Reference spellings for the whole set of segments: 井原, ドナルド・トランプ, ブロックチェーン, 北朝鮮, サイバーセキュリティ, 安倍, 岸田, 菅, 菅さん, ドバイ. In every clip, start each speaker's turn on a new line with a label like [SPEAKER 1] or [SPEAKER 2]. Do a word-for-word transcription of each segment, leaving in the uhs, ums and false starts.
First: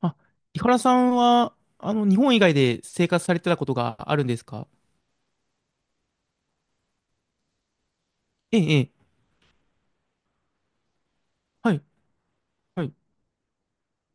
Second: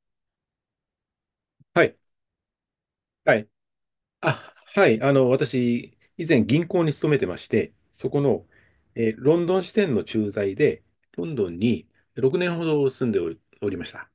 [SPEAKER 1] あ、井原さんは、
[SPEAKER 2] は
[SPEAKER 1] あ
[SPEAKER 2] い。
[SPEAKER 1] の、日本以外で生活さ
[SPEAKER 2] は
[SPEAKER 1] れ
[SPEAKER 2] い。
[SPEAKER 1] てたことがあるんです
[SPEAKER 2] あ、
[SPEAKER 1] か？
[SPEAKER 2] はい。あの、私、以前銀行に勤めてまして、そこの、
[SPEAKER 1] ええ、ええ。
[SPEAKER 2] えーロンドン支店の駐在で、ロンドン
[SPEAKER 1] はい、
[SPEAKER 2] にろくねんほ
[SPEAKER 1] は
[SPEAKER 2] ど
[SPEAKER 1] い。
[SPEAKER 2] 住んでおり、おりました。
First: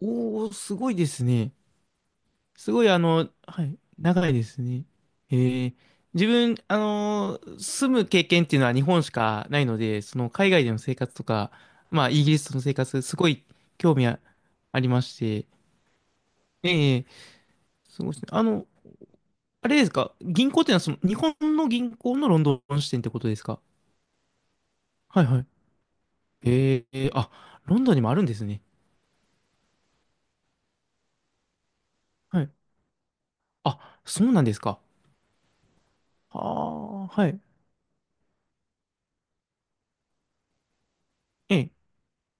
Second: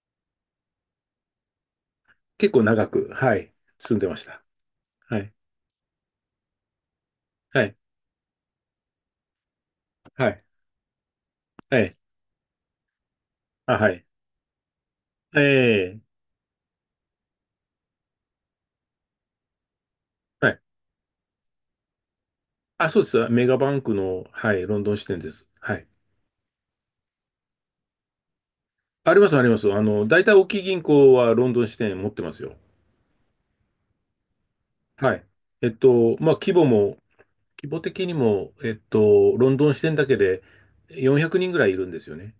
[SPEAKER 1] おー、すごいですね。
[SPEAKER 2] 結構
[SPEAKER 1] すご
[SPEAKER 2] 長
[SPEAKER 1] い、あ
[SPEAKER 2] く、
[SPEAKER 1] の、
[SPEAKER 2] はい、
[SPEAKER 1] はい、
[SPEAKER 2] 住んでまし
[SPEAKER 1] 長い
[SPEAKER 2] た。
[SPEAKER 1] ですね。
[SPEAKER 2] はい。
[SPEAKER 1] ええ、自分、あのー
[SPEAKER 2] はい。
[SPEAKER 1] 住む経験っていうのは日本しかないので、そ
[SPEAKER 2] は
[SPEAKER 1] の、
[SPEAKER 2] い。
[SPEAKER 1] 海外での生活とか、
[SPEAKER 2] はい。
[SPEAKER 1] まあ、イギリスの生活、すごい
[SPEAKER 2] あ、は
[SPEAKER 1] 興
[SPEAKER 2] い。
[SPEAKER 1] 味あ、ありまし
[SPEAKER 2] え
[SPEAKER 1] て。
[SPEAKER 2] え、
[SPEAKER 1] ええ、すごいですね。あの、あれですか？
[SPEAKER 2] は
[SPEAKER 1] 銀行
[SPEAKER 2] い。
[SPEAKER 1] っていうのは、その、日本の銀行のロンドン
[SPEAKER 2] あ、
[SPEAKER 1] 支
[SPEAKER 2] そ
[SPEAKER 1] 店
[SPEAKER 2] う
[SPEAKER 1] っ
[SPEAKER 2] で
[SPEAKER 1] てこ
[SPEAKER 2] す。
[SPEAKER 1] とです
[SPEAKER 2] メガ
[SPEAKER 1] か？
[SPEAKER 2] バンクの、はい、ロンドン支店
[SPEAKER 1] はい、
[SPEAKER 2] で
[SPEAKER 1] はい。
[SPEAKER 2] す。はい。
[SPEAKER 1] ええあ、ロンドンにもあるんですね。
[SPEAKER 2] あります、あります。あの、大体大きい銀行はロンドン支店持ってます
[SPEAKER 1] はい。
[SPEAKER 2] よ。
[SPEAKER 1] あ、そうなんですか。
[SPEAKER 2] はい。えっと、まあ、
[SPEAKER 1] あ
[SPEAKER 2] 規模も
[SPEAKER 1] あ、はい。
[SPEAKER 2] 規模的にも、えっと、ロンドン支店だけでよんひゃくにん
[SPEAKER 1] え
[SPEAKER 2] ぐらい
[SPEAKER 1] え。
[SPEAKER 2] いるんですよね。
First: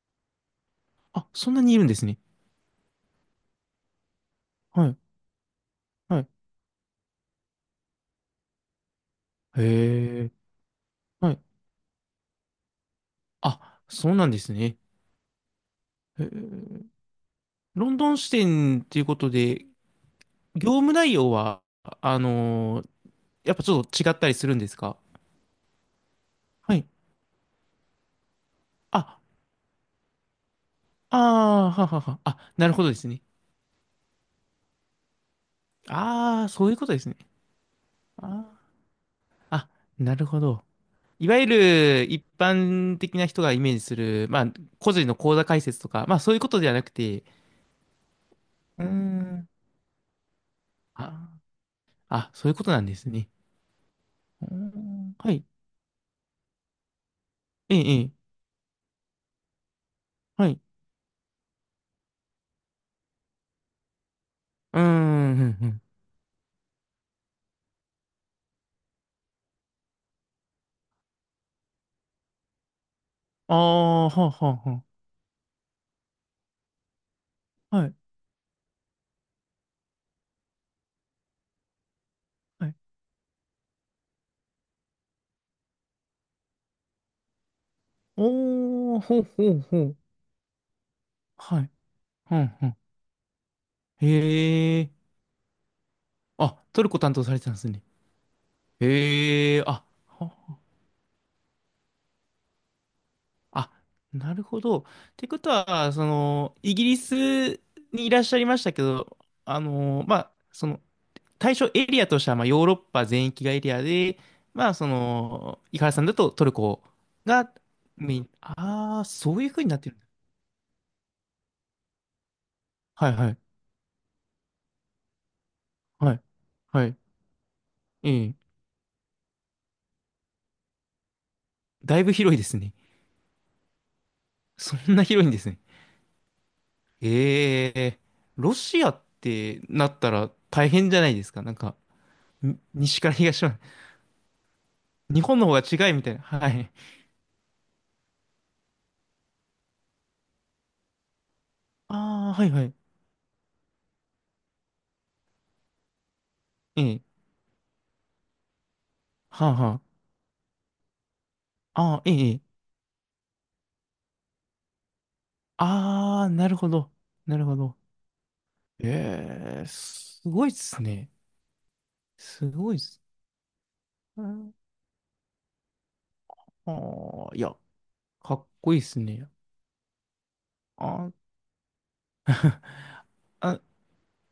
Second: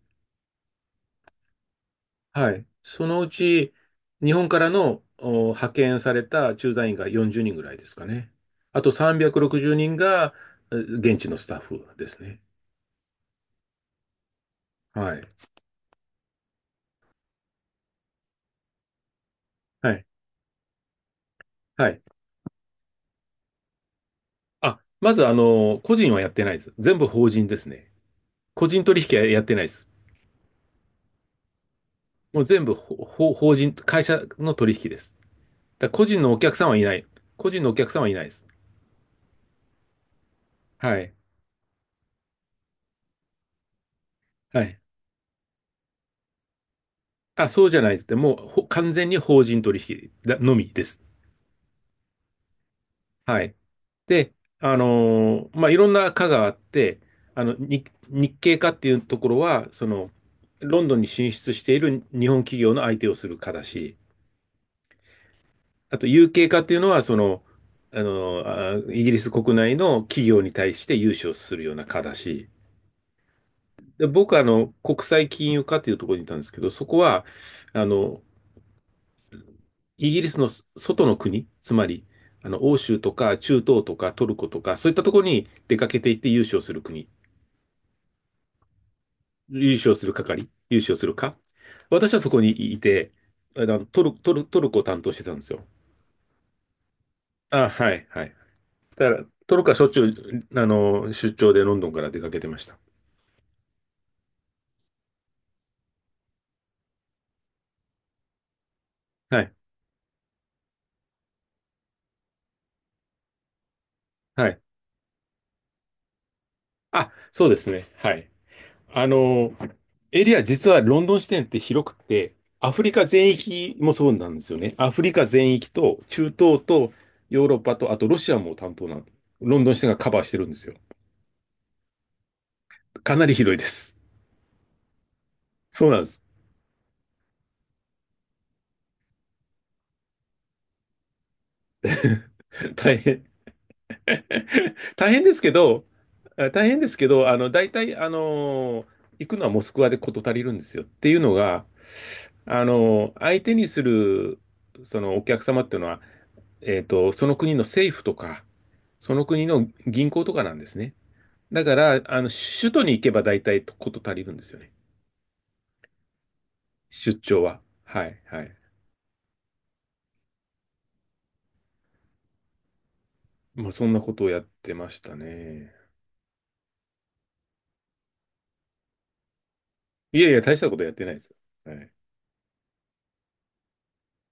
[SPEAKER 1] あ、そんなにいるんですね。
[SPEAKER 2] はい。そのうち、日本から
[SPEAKER 1] はい。
[SPEAKER 2] のお派遣さ
[SPEAKER 1] は
[SPEAKER 2] れ
[SPEAKER 1] い。
[SPEAKER 2] た駐在員がよんじゅうにんぐらいですかね。あとさんびゃくろくじゅうにん
[SPEAKER 1] へ
[SPEAKER 2] が
[SPEAKER 1] え。
[SPEAKER 2] え現地
[SPEAKER 1] は
[SPEAKER 2] の
[SPEAKER 1] い。
[SPEAKER 2] スタッフですね。
[SPEAKER 1] あ、そうなんですね。
[SPEAKER 2] はい。
[SPEAKER 1] へえ、ロンドン支店っていうことで、
[SPEAKER 2] はい。
[SPEAKER 1] 業務内容は、
[SPEAKER 2] はい。
[SPEAKER 1] あのーやっぱちょっと違ったりするんです
[SPEAKER 2] あ、
[SPEAKER 1] か？
[SPEAKER 2] まず、あの、個人はやってないです。
[SPEAKER 1] はい。
[SPEAKER 2] 全部法人ですね。個人取引
[SPEAKER 1] あ、
[SPEAKER 2] はやってないです。
[SPEAKER 1] ああ、ははは。
[SPEAKER 2] もう
[SPEAKER 1] あ、
[SPEAKER 2] 全
[SPEAKER 1] なる
[SPEAKER 2] 部
[SPEAKER 1] ほどで
[SPEAKER 2] ほ
[SPEAKER 1] すね。
[SPEAKER 2] ほ法人、会社の取引です。だから個人のお
[SPEAKER 1] ああ、
[SPEAKER 2] 客さ
[SPEAKER 1] そ
[SPEAKER 2] ん
[SPEAKER 1] うい
[SPEAKER 2] は
[SPEAKER 1] う
[SPEAKER 2] い
[SPEAKER 1] こと
[SPEAKER 2] な
[SPEAKER 1] で
[SPEAKER 2] い。
[SPEAKER 1] すね。
[SPEAKER 2] 個人のお客さんはいない
[SPEAKER 1] あ
[SPEAKER 2] です。
[SPEAKER 1] ー、あ、なるほど。
[SPEAKER 2] はい。
[SPEAKER 1] いわゆる一般的な人がイメージする、まあ、
[SPEAKER 2] はい。
[SPEAKER 1] 個人の口座開設とか、まあそういうことではなくて、
[SPEAKER 2] あ、そうじゃないです。でもうほ
[SPEAKER 1] うー
[SPEAKER 2] 完全に法
[SPEAKER 1] ん。
[SPEAKER 2] 人取引だのみです。
[SPEAKER 1] あ、あ、そういうことなんですね。
[SPEAKER 2] はい。で、
[SPEAKER 1] うー
[SPEAKER 2] あ
[SPEAKER 1] ん、はい。
[SPEAKER 2] のーまあ、いろんな課があって、あの、
[SPEAKER 1] え
[SPEAKER 2] 日、
[SPEAKER 1] え、ええ、
[SPEAKER 2] 日系課っていうところは、その、
[SPEAKER 1] はい。
[SPEAKER 2] ロンドンに進出している日本企業の相手をする課だし、
[SPEAKER 1] うーん、ふんふん。
[SPEAKER 2] あと、u 形課っていうのは、その、あのーあイギリス国内の企業に対して融資をするような課だし、
[SPEAKER 1] ああ、
[SPEAKER 2] で、
[SPEAKER 1] はあ、
[SPEAKER 2] 僕はあ
[SPEAKER 1] は
[SPEAKER 2] の、
[SPEAKER 1] あ、は
[SPEAKER 2] 国際金融課っていうところにいたんですけど、そこは、
[SPEAKER 1] あ。
[SPEAKER 2] あ
[SPEAKER 1] はい、
[SPEAKER 2] の、イギリスの外の国、つまり、あの、
[SPEAKER 1] はい。
[SPEAKER 2] 欧州とか中東とかトルコとか、そういったところに出かけていって優勝する国、
[SPEAKER 1] おー、ほうほう
[SPEAKER 2] 優
[SPEAKER 1] ほ
[SPEAKER 2] 勝
[SPEAKER 1] う。
[SPEAKER 2] する係、優勝するか。
[SPEAKER 1] はい。
[SPEAKER 2] 私はそ
[SPEAKER 1] ふ
[SPEAKER 2] こ
[SPEAKER 1] んふ
[SPEAKER 2] に
[SPEAKER 1] ん。
[SPEAKER 2] いて、あの、ト
[SPEAKER 1] へ
[SPEAKER 2] ル、トル、トルコを
[SPEAKER 1] え。
[SPEAKER 2] 担当してたんですよ。
[SPEAKER 1] あ、トルコ担当されてたんで
[SPEAKER 2] あ、
[SPEAKER 1] すね。
[SPEAKER 2] はい、はい。だから、
[SPEAKER 1] へ
[SPEAKER 2] ト
[SPEAKER 1] え、
[SPEAKER 2] ルコはし
[SPEAKER 1] あ、
[SPEAKER 2] ょっちゅ
[SPEAKER 1] は、
[SPEAKER 2] う、あの、出張でロンドンから出かけてました。
[SPEAKER 1] あ、なるほど。ってことは、その、イギリスにいらっしゃいましたけど、
[SPEAKER 2] はい、
[SPEAKER 1] あの、まあ、その、対象エリアとしては、まあ、ヨーロッパ全域がエリアで、
[SPEAKER 2] はい。
[SPEAKER 1] まあ、その、井原さんだとトルコ
[SPEAKER 2] あ、そう
[SPEAKER 1] が
[SPEAKER 2] ですね。は
[SPEAKER 1] メイ
[SPEAKER 2] い。
[SPEAKER 1] ン。ああ、
[SPEAKER 2] あ
[SPEAKER 1] そういう
[SPEAKER 2] の、
[SPEAKER 1] ふうになってるんだ。
[SPEAKER 2] エリア実はロンドン支店って広くて、アフリカ
[SPEAKER 1] はいは
[SPEAKER 2] 全
[SPEAKER 1] い。
[SPEAKER 2] 域もそうなんですよね。アフリカ全域と
[SPEAKER 1] はい。
[SPEAKER 2] 中東
[SPEAKER 1] は
[SPEAKER 2] と
[SPEAKER 1] い。
[SPEAKER 2] ヨーロッパと、あと
[SPEAKER 1] え
[SPEAKER 2] ロシ
[SPEAKER 1] え。
[SPEAKER 2] アも担当なの。ロンドン支店がカバーしてるんですよ。
[SPEAKER 1] だいぶ広いですね。
[SPEAKER 2] かなり広いです。
[SPEAKER 1] そんな広いんですね。
[SPEAKER 2] そうなんです。
[SPEAKER 1] ええ。ロシアってなったら大変じゃないですか。なんか、に
[SPEAKER 2] 大
[SPEAKER 1] 西から
[SPEAKER 2] 変。
[SPEAKER 1] 東まで。
[SPEAKER 2] 大
[SPEAKER 1] 日
[SPEAKER 2] 変で
[SPEAKER 1] 本
[SPEAKER 2] す
[SPEAKER 1] の
[SPEAKER 2] け
[SPEAKER 1] 方が
[SPEAKER 2] ど、
[SPEAKER 1] 違いみたいな。は
[SPEAKER 2] あ大
[SPEAKER 1] い。
[SPEAKER 2] 変ですけど、あの、大体、あの、行くのはモスクワで事足りるんですよ。っていうのが、
[SPEAKER 1] ああ、はいは
[SPEAKER 2] あ
[SPEAKER 1] い。
[SPEAKER 2] の、相手にする、そのお客様っていうのは、え
[SPEAKER 1] え
[SPEAKER 2] っ
[SPEAKER 1] え。
[SPEAKER 2] と、その国の政府とか、その国
[SPEAKER 1] はあ
[SPEAKER 2] の
[SPEAKER 1] は
[SPEAKER 2] 銀行とかなんですね。だか
[SPEAKER 1] あ。あ
[SPEAKER 2] ら、
[SPEAKER 1] あ、ええ。
[SPEAKER 2] あの、
[SPEAKER 1] ええ、
[SPEAKER 2] 首都に行けば大体こと足りるんですよね。
[SPEAKER 1] ああ、なるほど。
[SPEAKER 2] 出
[SPEAKER 1] な
[SPEAKER 2] 張
[SPEAKER 1] るほ
[SPEAKER 2] は。
[SPEAKER 1] ど。
[SPEAKER 2] はい、はい。
[SPEAKER 1] ええ、すごいっすね。すごいっす。
[SPEAKER 2] まあ、そんなことをやってましたね。
[SPEAKER 1] ああ、いや、かっこいいっすね。
[SPEAKER 2] いやいや、大したこと
[SPEAKER 1] あ
[SPEAKER 2] やってな
[SPEAKER 1] ー、
[SPEAKER 2] いですよ。はい。
[SPEAKER 1] あ、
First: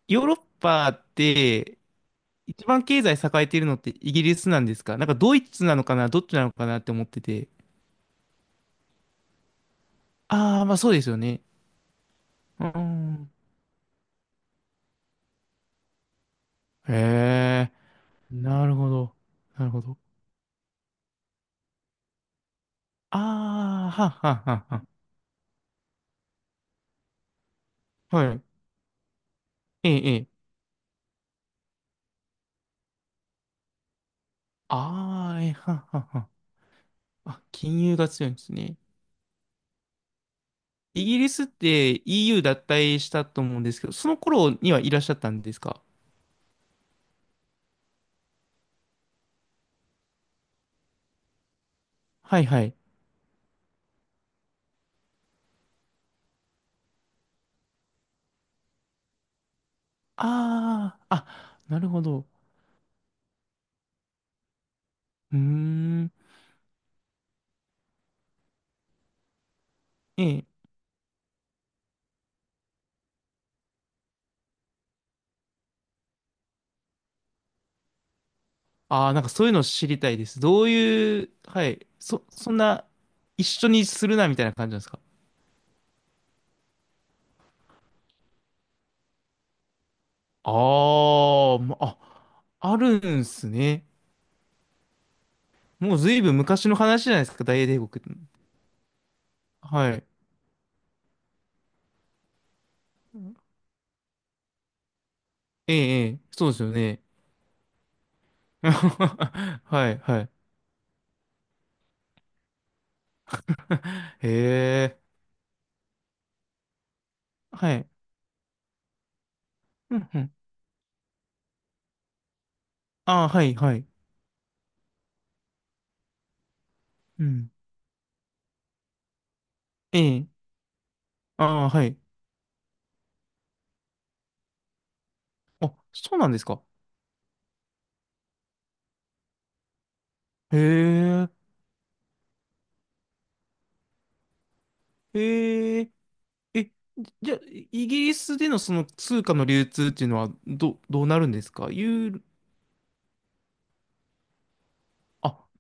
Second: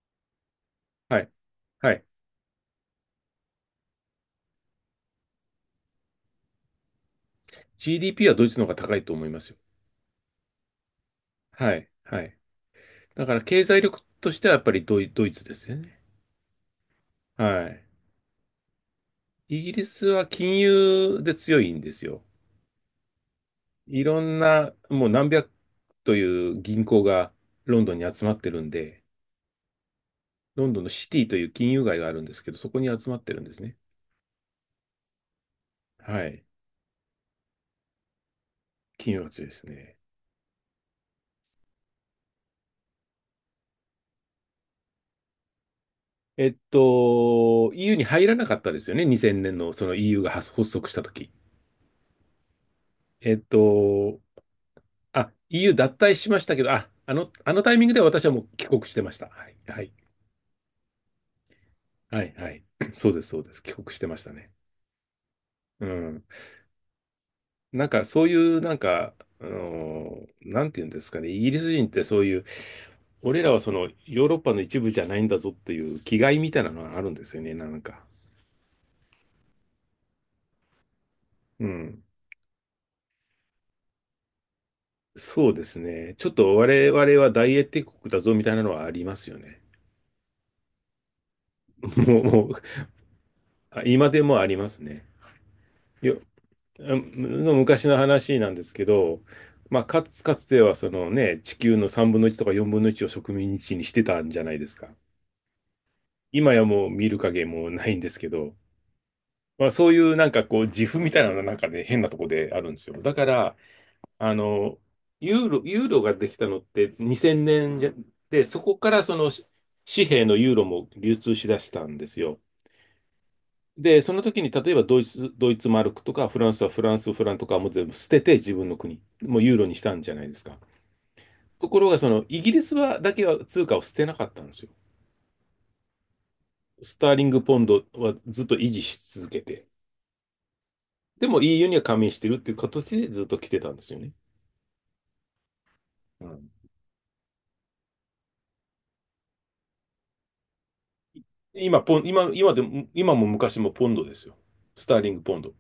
[SPEAKER 1] ヨーロッパっ
[SPEAKER 2] はい。
[SPEAKER 1] て、
[SPEAKER 2] はい。
[SPEAKER 1] 一番経済栄えているのってイギリスなんですか？なんかドイツなのかな、どっちなのかなって思ってて。
[SPEAKER 2] ジーディーピー はドイツの方が高いと思いますよ。
[SPEAKER 1] ああ、まあそうですよね。
[SPEAKER 2] はい、はい。
[SPEAKER 1] う
[SPEAKER 2] だ
[SPEAKER 1] ん。
[SPEAKER 2] から、経済力としてはやっぱりドイ、ドイツですよね。は
[SPEAKER 1] へえ、
[SPEAKER 2] い。
[SPEAKER 1] なるほど。
[SPEAKER 2] イ
[SPEAKER 1] なる
[SPEAKER 2] ギ
[SPEAKER 1] ほ
[SPEAKER 2] リ
[SPEAKER 1] ど。
[SPEAKER 2] スは金融で強いんですよ。
[SPEAKER 1] ああ、
[SPEAKER 2] い
[SPEAKER 1] はっ
[SPEAKER 2] ろ
[SPEAKER 1] は
[SPEAKER 2] ん
[SPEAKER 1] っはっ
[SPEAKER 2] な、
[SPEAKER 1] は、
[SPEAKER 2] もう何百という銀行がロンドンに集
[SPEAKER 1] は
[SPEAKER 2] まっ
[SPEAKER 1] い。
[SPEAKER 2] てるんで、
[SPEAKER 1] ええ、ええ。
[SPEAKER 2] ロンドンのシティという金融街があるんですけど、そこに集まってるんですね。
[SPEAKER 1] ああ、え、はんはんは
[SPEAKER 2] は
[SPEAKER 1] ん。
[SPEAKER 2] い。
[SPEAKER 1] あ、金融が強いんですね。
[SPEAKER 2] 金融街ですね。
[SPEAKER 1] イギリスって イーユー 脱退したと思うんですけど、その頃にはいらっしゃったんですか？
[SPEAKER 2] えっと、イーユー に入らなかったですよね。にせんねんのその イーユー が発発足した時
[SPEAKER 1] はいはい。
[SPEAKER 2] えっと、あ、イーユー 脱退しましたけど、あ、あの、あのタイミングで私はもう帰国してました。はい。はい。
[SPEAKER 1] ああ、あ、なるほ
[SPEAKER 2] は
[SPEAKER 1] ど。
[SPEAKER 2] い。はい。そうです、そうです。帰国してましたね。
[SPEAKER 1] うー
[SPEAKER 2] う
[SPEAKER 1] ん。
[SPEAKER 2] ん。なんかそういうなんか、あの
[SPEAKER 1] え
[SPEAKER 2] ー
[SPEAKER 1] え。
[SPEAKER 2] なんていうんですかね、イギリス人ってそういう、俺らはそのヨーロッパの一部じゃないんだぞっていう気概みたいなのがあるんですよね、なんか。
[SPEAKER 1] ああ、なんかそういうの知りたいです。どういう、は
[SPEAKER 2] う
[SPEAKER 1] い。
[SPEAKER 2] ん。
[SPEAKER 1] そ、そんな、一緒にするなみたいな感じなんですか？
[SPEAKER 2] そうですね。ちょっと我々は大英帝国だぞみたいなのはありますよね。
[SPEAKER 1] あー、まあ、
[SPEAKER 2] もう、もう、
[SPEAKER 1] あるんす
[SPEAKER 2] あ
[SPEAKER 1] ね。
[SPEAKER 2] 今でもありますね。
[SPEAKER 1] もうず
[SPEAKER 2] よ、
[SPEAKER 1] いぶん昔の
[SPEAKER 2] あ
[SPEAKER 1] 話じゃないですか、
[SPEAKER 2] の
[SPEAKER 1] 大英帝
[SPEAKER 2] 昔
[SPEAKER 1] 国っ
[SPEAKER 2] の
[SPEAKER 1] て。
[SPEAKER 2] 話なんですけど、まあ、
[SPEAKER 1] は
[SPEAKER 2] か
[SPEAKER 1] い。
[SPEAKER 2] つ、かつてはそのね、地球のさんぶんのいちとかよんぶんのいちを植民地にしてたんじゃないですか。
[SPEAKER 1] ええ、ええ、そう
[SPEAKER 2] 今
[SPEAKER 1] です
[SPEAKER 2] や
[SPEAKER 1] よ
[SPEAKER 2] もう
[SPEAKER 1] ね。
[SPEAKER 2] 見る影もないんですけど、まあ、そ
[SPEAKER 1] は
[SPEAKER 2] うい
[SPEAKER 1] い、
[SPEAKER 2] う
[SPEAKER 1] は
[SPEAKER 2] な
[SPEAKER 1] い。
[SPEAKER 2] んかこう、自負みたいなのがなんかね、変なとこであるんですよ。だから、
[SPEAKER 1] へ
[SPEAKER 2] あの、
[SPEAKER 1] え、
[SPEAKER 2] ユーロ、ユーロができたのって2000
[SPEAKER 1] は
[SPEAKER 2] 年じ
[SPEAKER 1] い。
[SPEAKER 2] ゃで、そこからそのし
[SPEAKER 1] う
[SPEAKER 2] 紙
[SPEAKER 1] んう
[SPEAKER 2] 幣
[SPEAKER 1] ん。
[SPEAKER 2] のユーロも流通しだしたんですよ。
[SPEAKER 1] ああ、はい、はい。
[SPEAKER 2] で、その時に例えばドイツ、ドイツマルクとかフランスはフランスフ
[SPEAKER 1] う
[SPEAKER 2] ランと
[SPEAKER 1] ん。
[SPEAKER 2] かもう全部捨てて自分の国、もうユーロにした
[SPEAKER 1] え
[SPEAKER 2] んじゃな
[SPEAKER 1] え、
[SPEAKER 2] いですか。
[SPEAKER 1] あ
[SPEAKER 2] と
[SPEAKER 1] あ、
[SPEAKER 2] こ
[SPEAKER 1] は
[SPEAKER 2] ろ
[SPEAKER 1] い。
[SPEAKER 2] がそのイギリスはだけは通貨を捨てなかったんですよ。
[SPEAKER 1] あ、そうなんですか。
[SPEAKER 2] スターリングポンドはずっと維持し続けて、
[SPEAKER 1] へ
[SPEAKER 2] で
[SPEAKER 1] え、
[SPEAKER 2] も イーユー には加盟してるっていう形でずっと来てたんですよね。
[SPEAKER 1] へえ、
[SPEAKER 2] うん
[SPEAKER 1] え、じゃあ、イギリスでのその通貨の流通っていうのは、ど、どうなるんですか？
[SPEAKER 2] 今、ポン、
[SPEAKER 1] ユーロ、
[SPEAKER 2] 今、今でも、今も昔もポンドですよ。スターリング
[SPEAKER 1] あ、
[SPEAKER 2] ポンド。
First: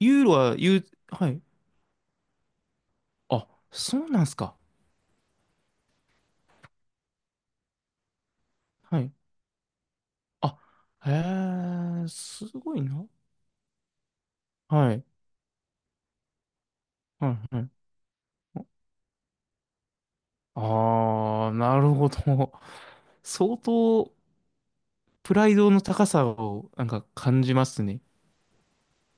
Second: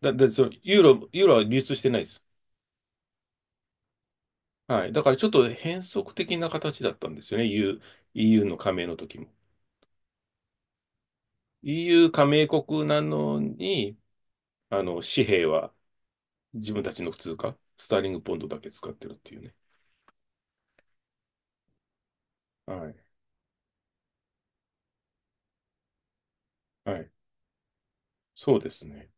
[SPEAKER 2] だ、
[SPEAKER 1] ユー
[SPEAKER 2] だ、
[SPEAKER 1] ロ
[SPEAKER 2] その、
[SPEAKER 1] は、ユ
[SPEAKER 2] ユー
[SPEAKER 1] ー、
[SPEAKER 2] ロ、ユー
[SPEAKER 1] は
[SPEAKER 2] ロは
[SPEAKER 1] い。
[SPEAKER 2] 流通してないです。
[SPEAKER 1] あ、そうなんですか。
[SPEAKER 2] はい。だからちょっと変則的な形だったんですよね。イーユー、イーユーの加盟の
[SPEAKER 1] はい。
[SPEAKER 2] 時も。
[SPEAKER 1] あ、へえ、
[SPEAKER 2] イーユー 加
[SPEAKER 1] す
[SPEAKER 2] 盟
[SPEAKER 1] ごい
[SPEAKER 2] 国な
[SPEAKER 1] な。
[SPEAKER 2] のに、あ
[SPEAKER 1] は
[SPEAKER 2] の、
[SPEAKER 1] い、
[SPEAKER 2] 紙幣は自分たちの普
[SPEAKER 1] は
[SPEAKER 2] 通
[SPEAKER 1] い、
[SPEAKER 2] 貨、
[SPEAKER 1] はい。
[SPEAKER 2] スターリングポンドだけ使ってるっていうね。
[SPEAKER 1] ああ、なるほど。
[SPEAKER 2] はい。
[SPEAKER 1] 相当、プライドの高さをなん
[SPEAKER 2] は
[SPEAKER 1] か
[SPEAKER 2] い。
[SPEAKER 1] 感じますね。
[SPEAKER 2] そうですね。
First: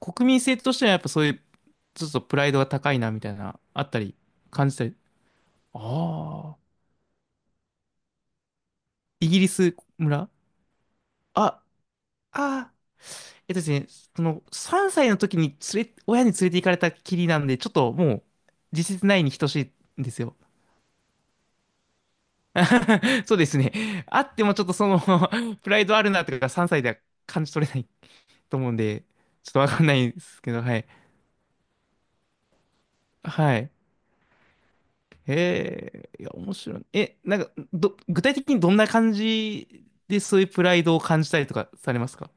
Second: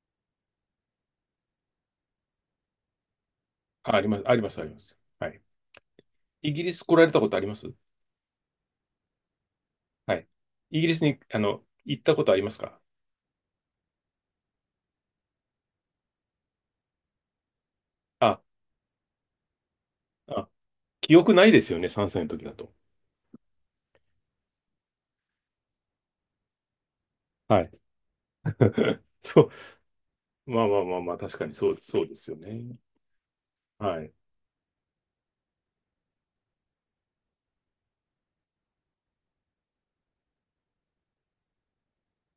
[SPEAKER 1] 国民性としてはやっぱそういう、ちょっとプライドが高いなみたいな、あっ
[SPEAKER 2] あ、
[SPEAKER 1] た
[SPEAKER 2] あり
[SPEAKER 1] り、
[SPEAKER 2] ます、あります、あ
[SPEAKER 1] 感
[SPEAKER 2] りま
[SPEAKER 1] じたり。
[SPEAKER 2] す。はい。イ
[SPEAKER 1] ああ。
[SPEAKER 2] ギリス来られたことあります
[SPEAKER 1] イギリス
[SPEAKER 2] はい。
[SPEAKER 1] 村、
[SPEAKER 2] イギリスに、あの、
[SPEAKER 1] あ、
[SPEAKER 2] 行ったことあります
[SPEAKER 1] あー、
[SPEAKER 2] か
[SPEAKER 1] えっとですね、そのさんさいの時に連れ、親に連れて行かれたきりなんで、ちょっともう
[SPEAKER 2] あ、
[SPEAKER 1] 実質ないに等しいんですよ。
[SPEAKER 2] あ、記憶ないですよね、さんさいの時だと。
[SPEAKER 1] そうですね。あってもちょっとその プライドあるなとかさんさいでは感じ
[SPEAKER 2] は
[SPEAKER 1] 取
[SPEAKER 2] い。
[SPEAKER 1] れないと思うんで、
[SPEAKER 2] そ
[SPEAKER 1] ち
[SPEAKER 2] う。
[SPEAKER 1] ょっとわかんないですけど、
[SPEAKER 2] まあ
[SPEAKER 1] は
[SPEAKER 2] まあ
[SPEAKER 1] い。
[SPEAKER 2] まあまあ、確かにそう、そうですよね。
[SPEAKER 1] はい。
[SPEAKER 2] はい。
[SPEAKER 1] へえ、いや、面白い。え、なんか、ど、具体的にどんな感じでそういうプライドを感じたりとかされますか？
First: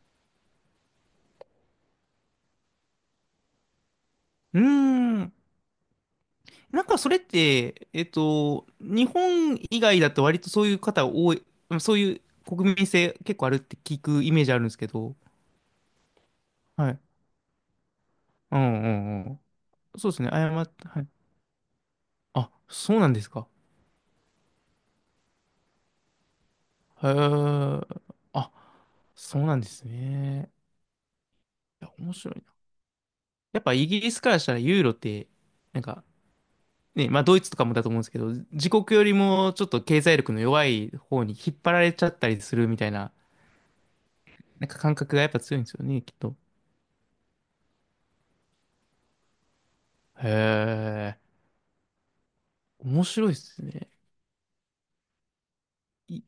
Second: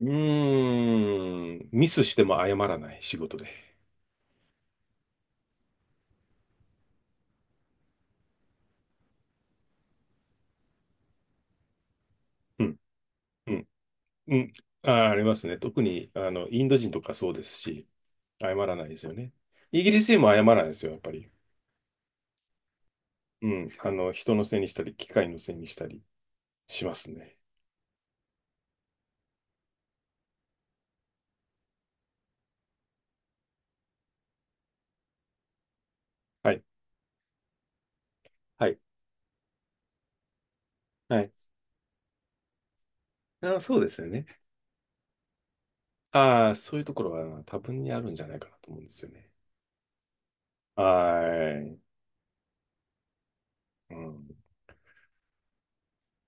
[SPEAKER 2] うーん。ミスしても謝らない仕事で。
[SPEAKER 1] うーん。なんかそれって、えっと、日本以外だと割とそういう方多い、うん、そういう
[SPEAKER 2] う
[SPEAKER 1] 国
[SPEAKER 2] ん。
[SPEAKER 1] 民性結構あ
[SPEAKER 2] う
[SPEAKER 1] るっ
[SPEAKER 2] ん。
[SPEAKER 1] て聞くイ
[SPEAKER 2] う
[SPEAKER 1] メージ
[SPEAKER 2] ん。
[SPEAKER 1] あるんですけ
[SPEAKER 2] あー、
[SPEAKER 1] ど。
[SPEAKER 2] ありますね。特に、あの、インド
[SPEAKER 1] は
[SPEAKER 2] 人
[SPEAKER 1] い。
[SPEAKER 2] とかそうですし、謝
[SPEAKER 1] う
[SPEAKER 2] ら
[SPEAKER 1] ん
[SPEAKER 2] な
[SPEAKER 1] う
[SPEAKER 2] いですよ
[SPEAKER 1] んう
[SPEAKER 2] ね。
[SPEAKER 1] ん。
[SPEAKER 2] イギリス
[SPEAKER 1] そうで
[SPEAKER 2] 人
[SPEAKER 1] すね、
[SPEAKER 2] も謝
[SPEAKER 1] 謝
[SPEAKER 2] らない
[SPEAKER 1] っ
[SPEAKER 2] です
[SPEAKER 1] て、
[SPEAKER 2] よ、や
[SPEAKER 1] は
[SPEAKER 2] っ
[SPEAKER 1] い。
[SPEAKER 2] ぱり。
[SPEAKER 1] あ、そうなんです
[SPEAKER 2] う
[SPEAKER 1] か。
[SPEAKER 2] ん。あの、人のせいにしたり、機械のせいにしたりしま
[SPEAKER 1] へ
[SPEAKER 2] すね。
[SPEAKER 1] え。あ、そうなんですね。いや、面白いな。やっぱイギリスからしたらユーロって、なんか、
[SPEAKER 2] はい。
[SPEAKER 1] ね、まあドイツとかもだと思うんですけど、
[SPEAKER 2] は
[SPEAKER 1] 自
[SPEAKER 2] い。
[SPEAKER 1] 国よりもちょっと経済力の弱い
[SPEAKER 2] は
[SPEAKER 1] 方
[SPEAKER 2] い。
[SPEAKER 1] に引っ張られちゃったりするみたいな、
[SPEAKER 2] あ、そうですよね。
[SPEAKER 1] なんか感覚がやっぱ強いんですよね、きっと。
[SPEAKER 2] ああ、そういうところは多分にあるんじゃないかなと思うんですよね。
[SPEAKER 1] へえ、
[SPEAKER 2] はーい。
[SPEAKER 1] 面白いですね。
[SPEAKER 2] うん。
[SPEAKER 1] い、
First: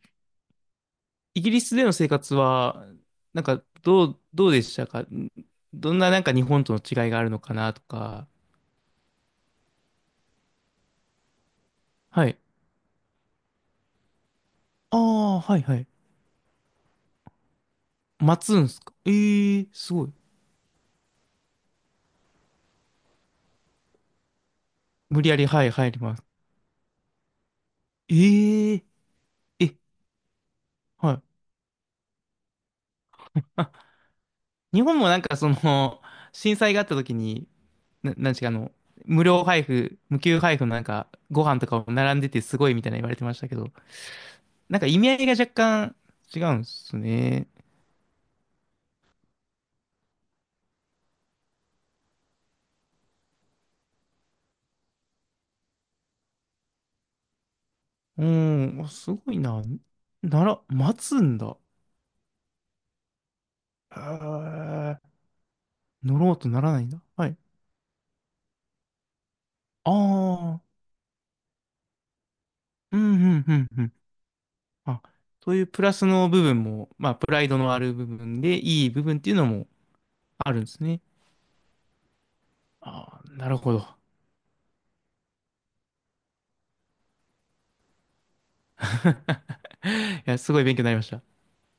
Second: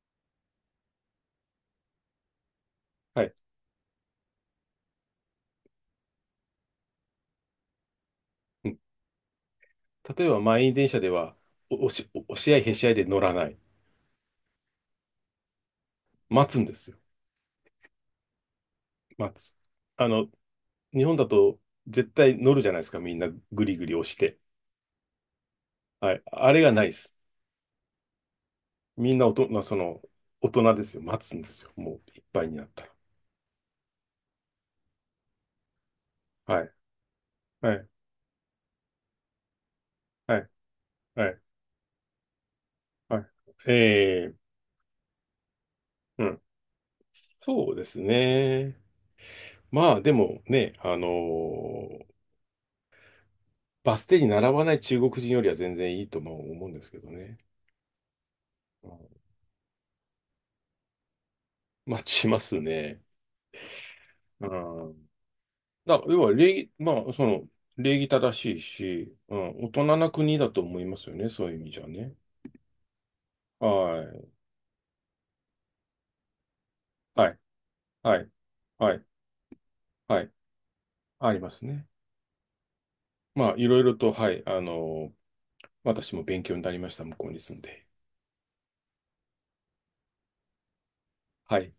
[SPEAKER 1] イギリスでの生活は、
[SPEAKER 2] はい。
[SPEAKER 1] なんかどう、どうでしたか？ん、どんななんか日本との違いがあるのかなとか。
[SPEAKER 2] 例えば満員電車では、お押し、
[SPEAKER 1] は
[SPEAKER 2] 押
[SPEAKER 1] い。
[SPEAKER 2] し合いへし合いで乗らない。
[SPEAKER 1] ああ、はいはい。
[SPEAKER 2] 待つんですよ。
[SPEAKER 1] 待つんですか？
[SPEAKER 2] 待つ。
[SPEAKER 1] ええ、すご
[SPEAKER 2] あ
[SPEAKER 1] い。
[SPEAKER 2] の、日本だと絶対乗るじゃないですか、みんなぐりぐり押して。
[SPEAKER 1] 無理やり、はい、入り
[SPEAKER 2] は
[SPEAKER 1] ま
[SPEAKER 2] い。
[SPEAKER 1] す。
[SPEAKER 2] あれがないです。
[SPEAKER 1] え、え
[SPEAKER 2] みんな大人、そ
[SPEAKER 1] え、
[SPEAKER 2] の、大人ですよ。
[SPEAKER 1] はい。
[SPEAKER 2] 待つんですよ。もういっぱいになったら。
[SPEAKER 1] あ、日本もなんかその、震
[SPEAKER 2] はい。
[SPEAKER 1] 災があった時に、
[SPEAKER 2] はい。
[SPEAKER 1] な、なんちかあの、無料配布、無
[SPEAKER 2] は
[SPEAKER 1] 給
[SPEAKER 2] い。
[SPEAKER 1] 配布のなんか、
[SPEAKER 2] はい。
[SPEAKER 1] ご飯とかを並んでてすごいみたいな言われ
[SPEAKER 2] はい。
[SPEAKER 1] てましたけど、
[SPEAKER 2] えー、
[SPEAKER 1] なんか意味合いが若干
[SPEAKER 2] う
[SPEAKER 1] 違
[SPEAKER 2] ん。
[SPEAKER 1] うんですね。
[SPEAKER 2] そうですね。まあ、でもね、あのーバス停に並ばない中国人よりは全然いいとまあ思うんですけどね。
[SPEAKER 1] うん、
[SPEAKER 2] う
[SPEAKER 1] あ、
[SPEAKER 2] ん、
[SPEAKER 1] すごいな。なら、待つんだ。
[SPEAKER 2] 待ちますね。
[SPEAKER 1] へ
[SPEAKER 2] う
[SPEAKER 1] え、
[SPEAKER 2] んだから、
[SPEAKER 1] 乗
[SPEAKER 2] 要
[SPEAKER 1] ろ
[SPEAKER 2] は
[SPEAKER 1] うと
[SPEAKER 2] 礼
[SPEAKER 1] なら
[SPEAKER 2] 儀、
[SPEAKER 1] ないんだ。
[SPEAKER 2] まあ、そ
[SPEAKER 1] はい。
[SPEAKER 2] の、礼儀正しいし、うん、大人な国だと
[SPEAKER 1] ああ、
[SPEAKER 2] 思いますよね、そういう意味じゃね。
[SPEAKER 1] うん、うん、う
[SPEAKER 2] は
[SPEAKER 1] ん、うん。
[SPEAKER 2] い、
[SPEAKER 1] あ、そういうプラスの部分も、まあ、プ
[SPEAKER 2] はい、
[SPEAKER 1] ライドのある部
[SPEAKER 2] はい、
[SPEAKER 1] 分で、いい
[SPEAKER 2] は
[SPEAKER 1] 部
[SPEAKER 2] い、
[SPEAKER 1] 分っていうのも
[SPEAKER 2] はい、
[SPEAKER 1] あるんですね。
[SPEAKER 2] ありますね。
[SPEAKER 1] ああ、な
[SPEAKER 2] まあ、
[SPEAKER 1] る
[SPEAKER 2] い
[SPEAKER 1] ほ
[SPEAKER 2] ろい
[SPEAKER 1] ど。
[SPEAKER 2] ろと、はい、あの、私も勉強になりました、向こうに住んで。
[SPEAKER 1] いや、すごい勉強になりました。
[SPEAKER 2] はい。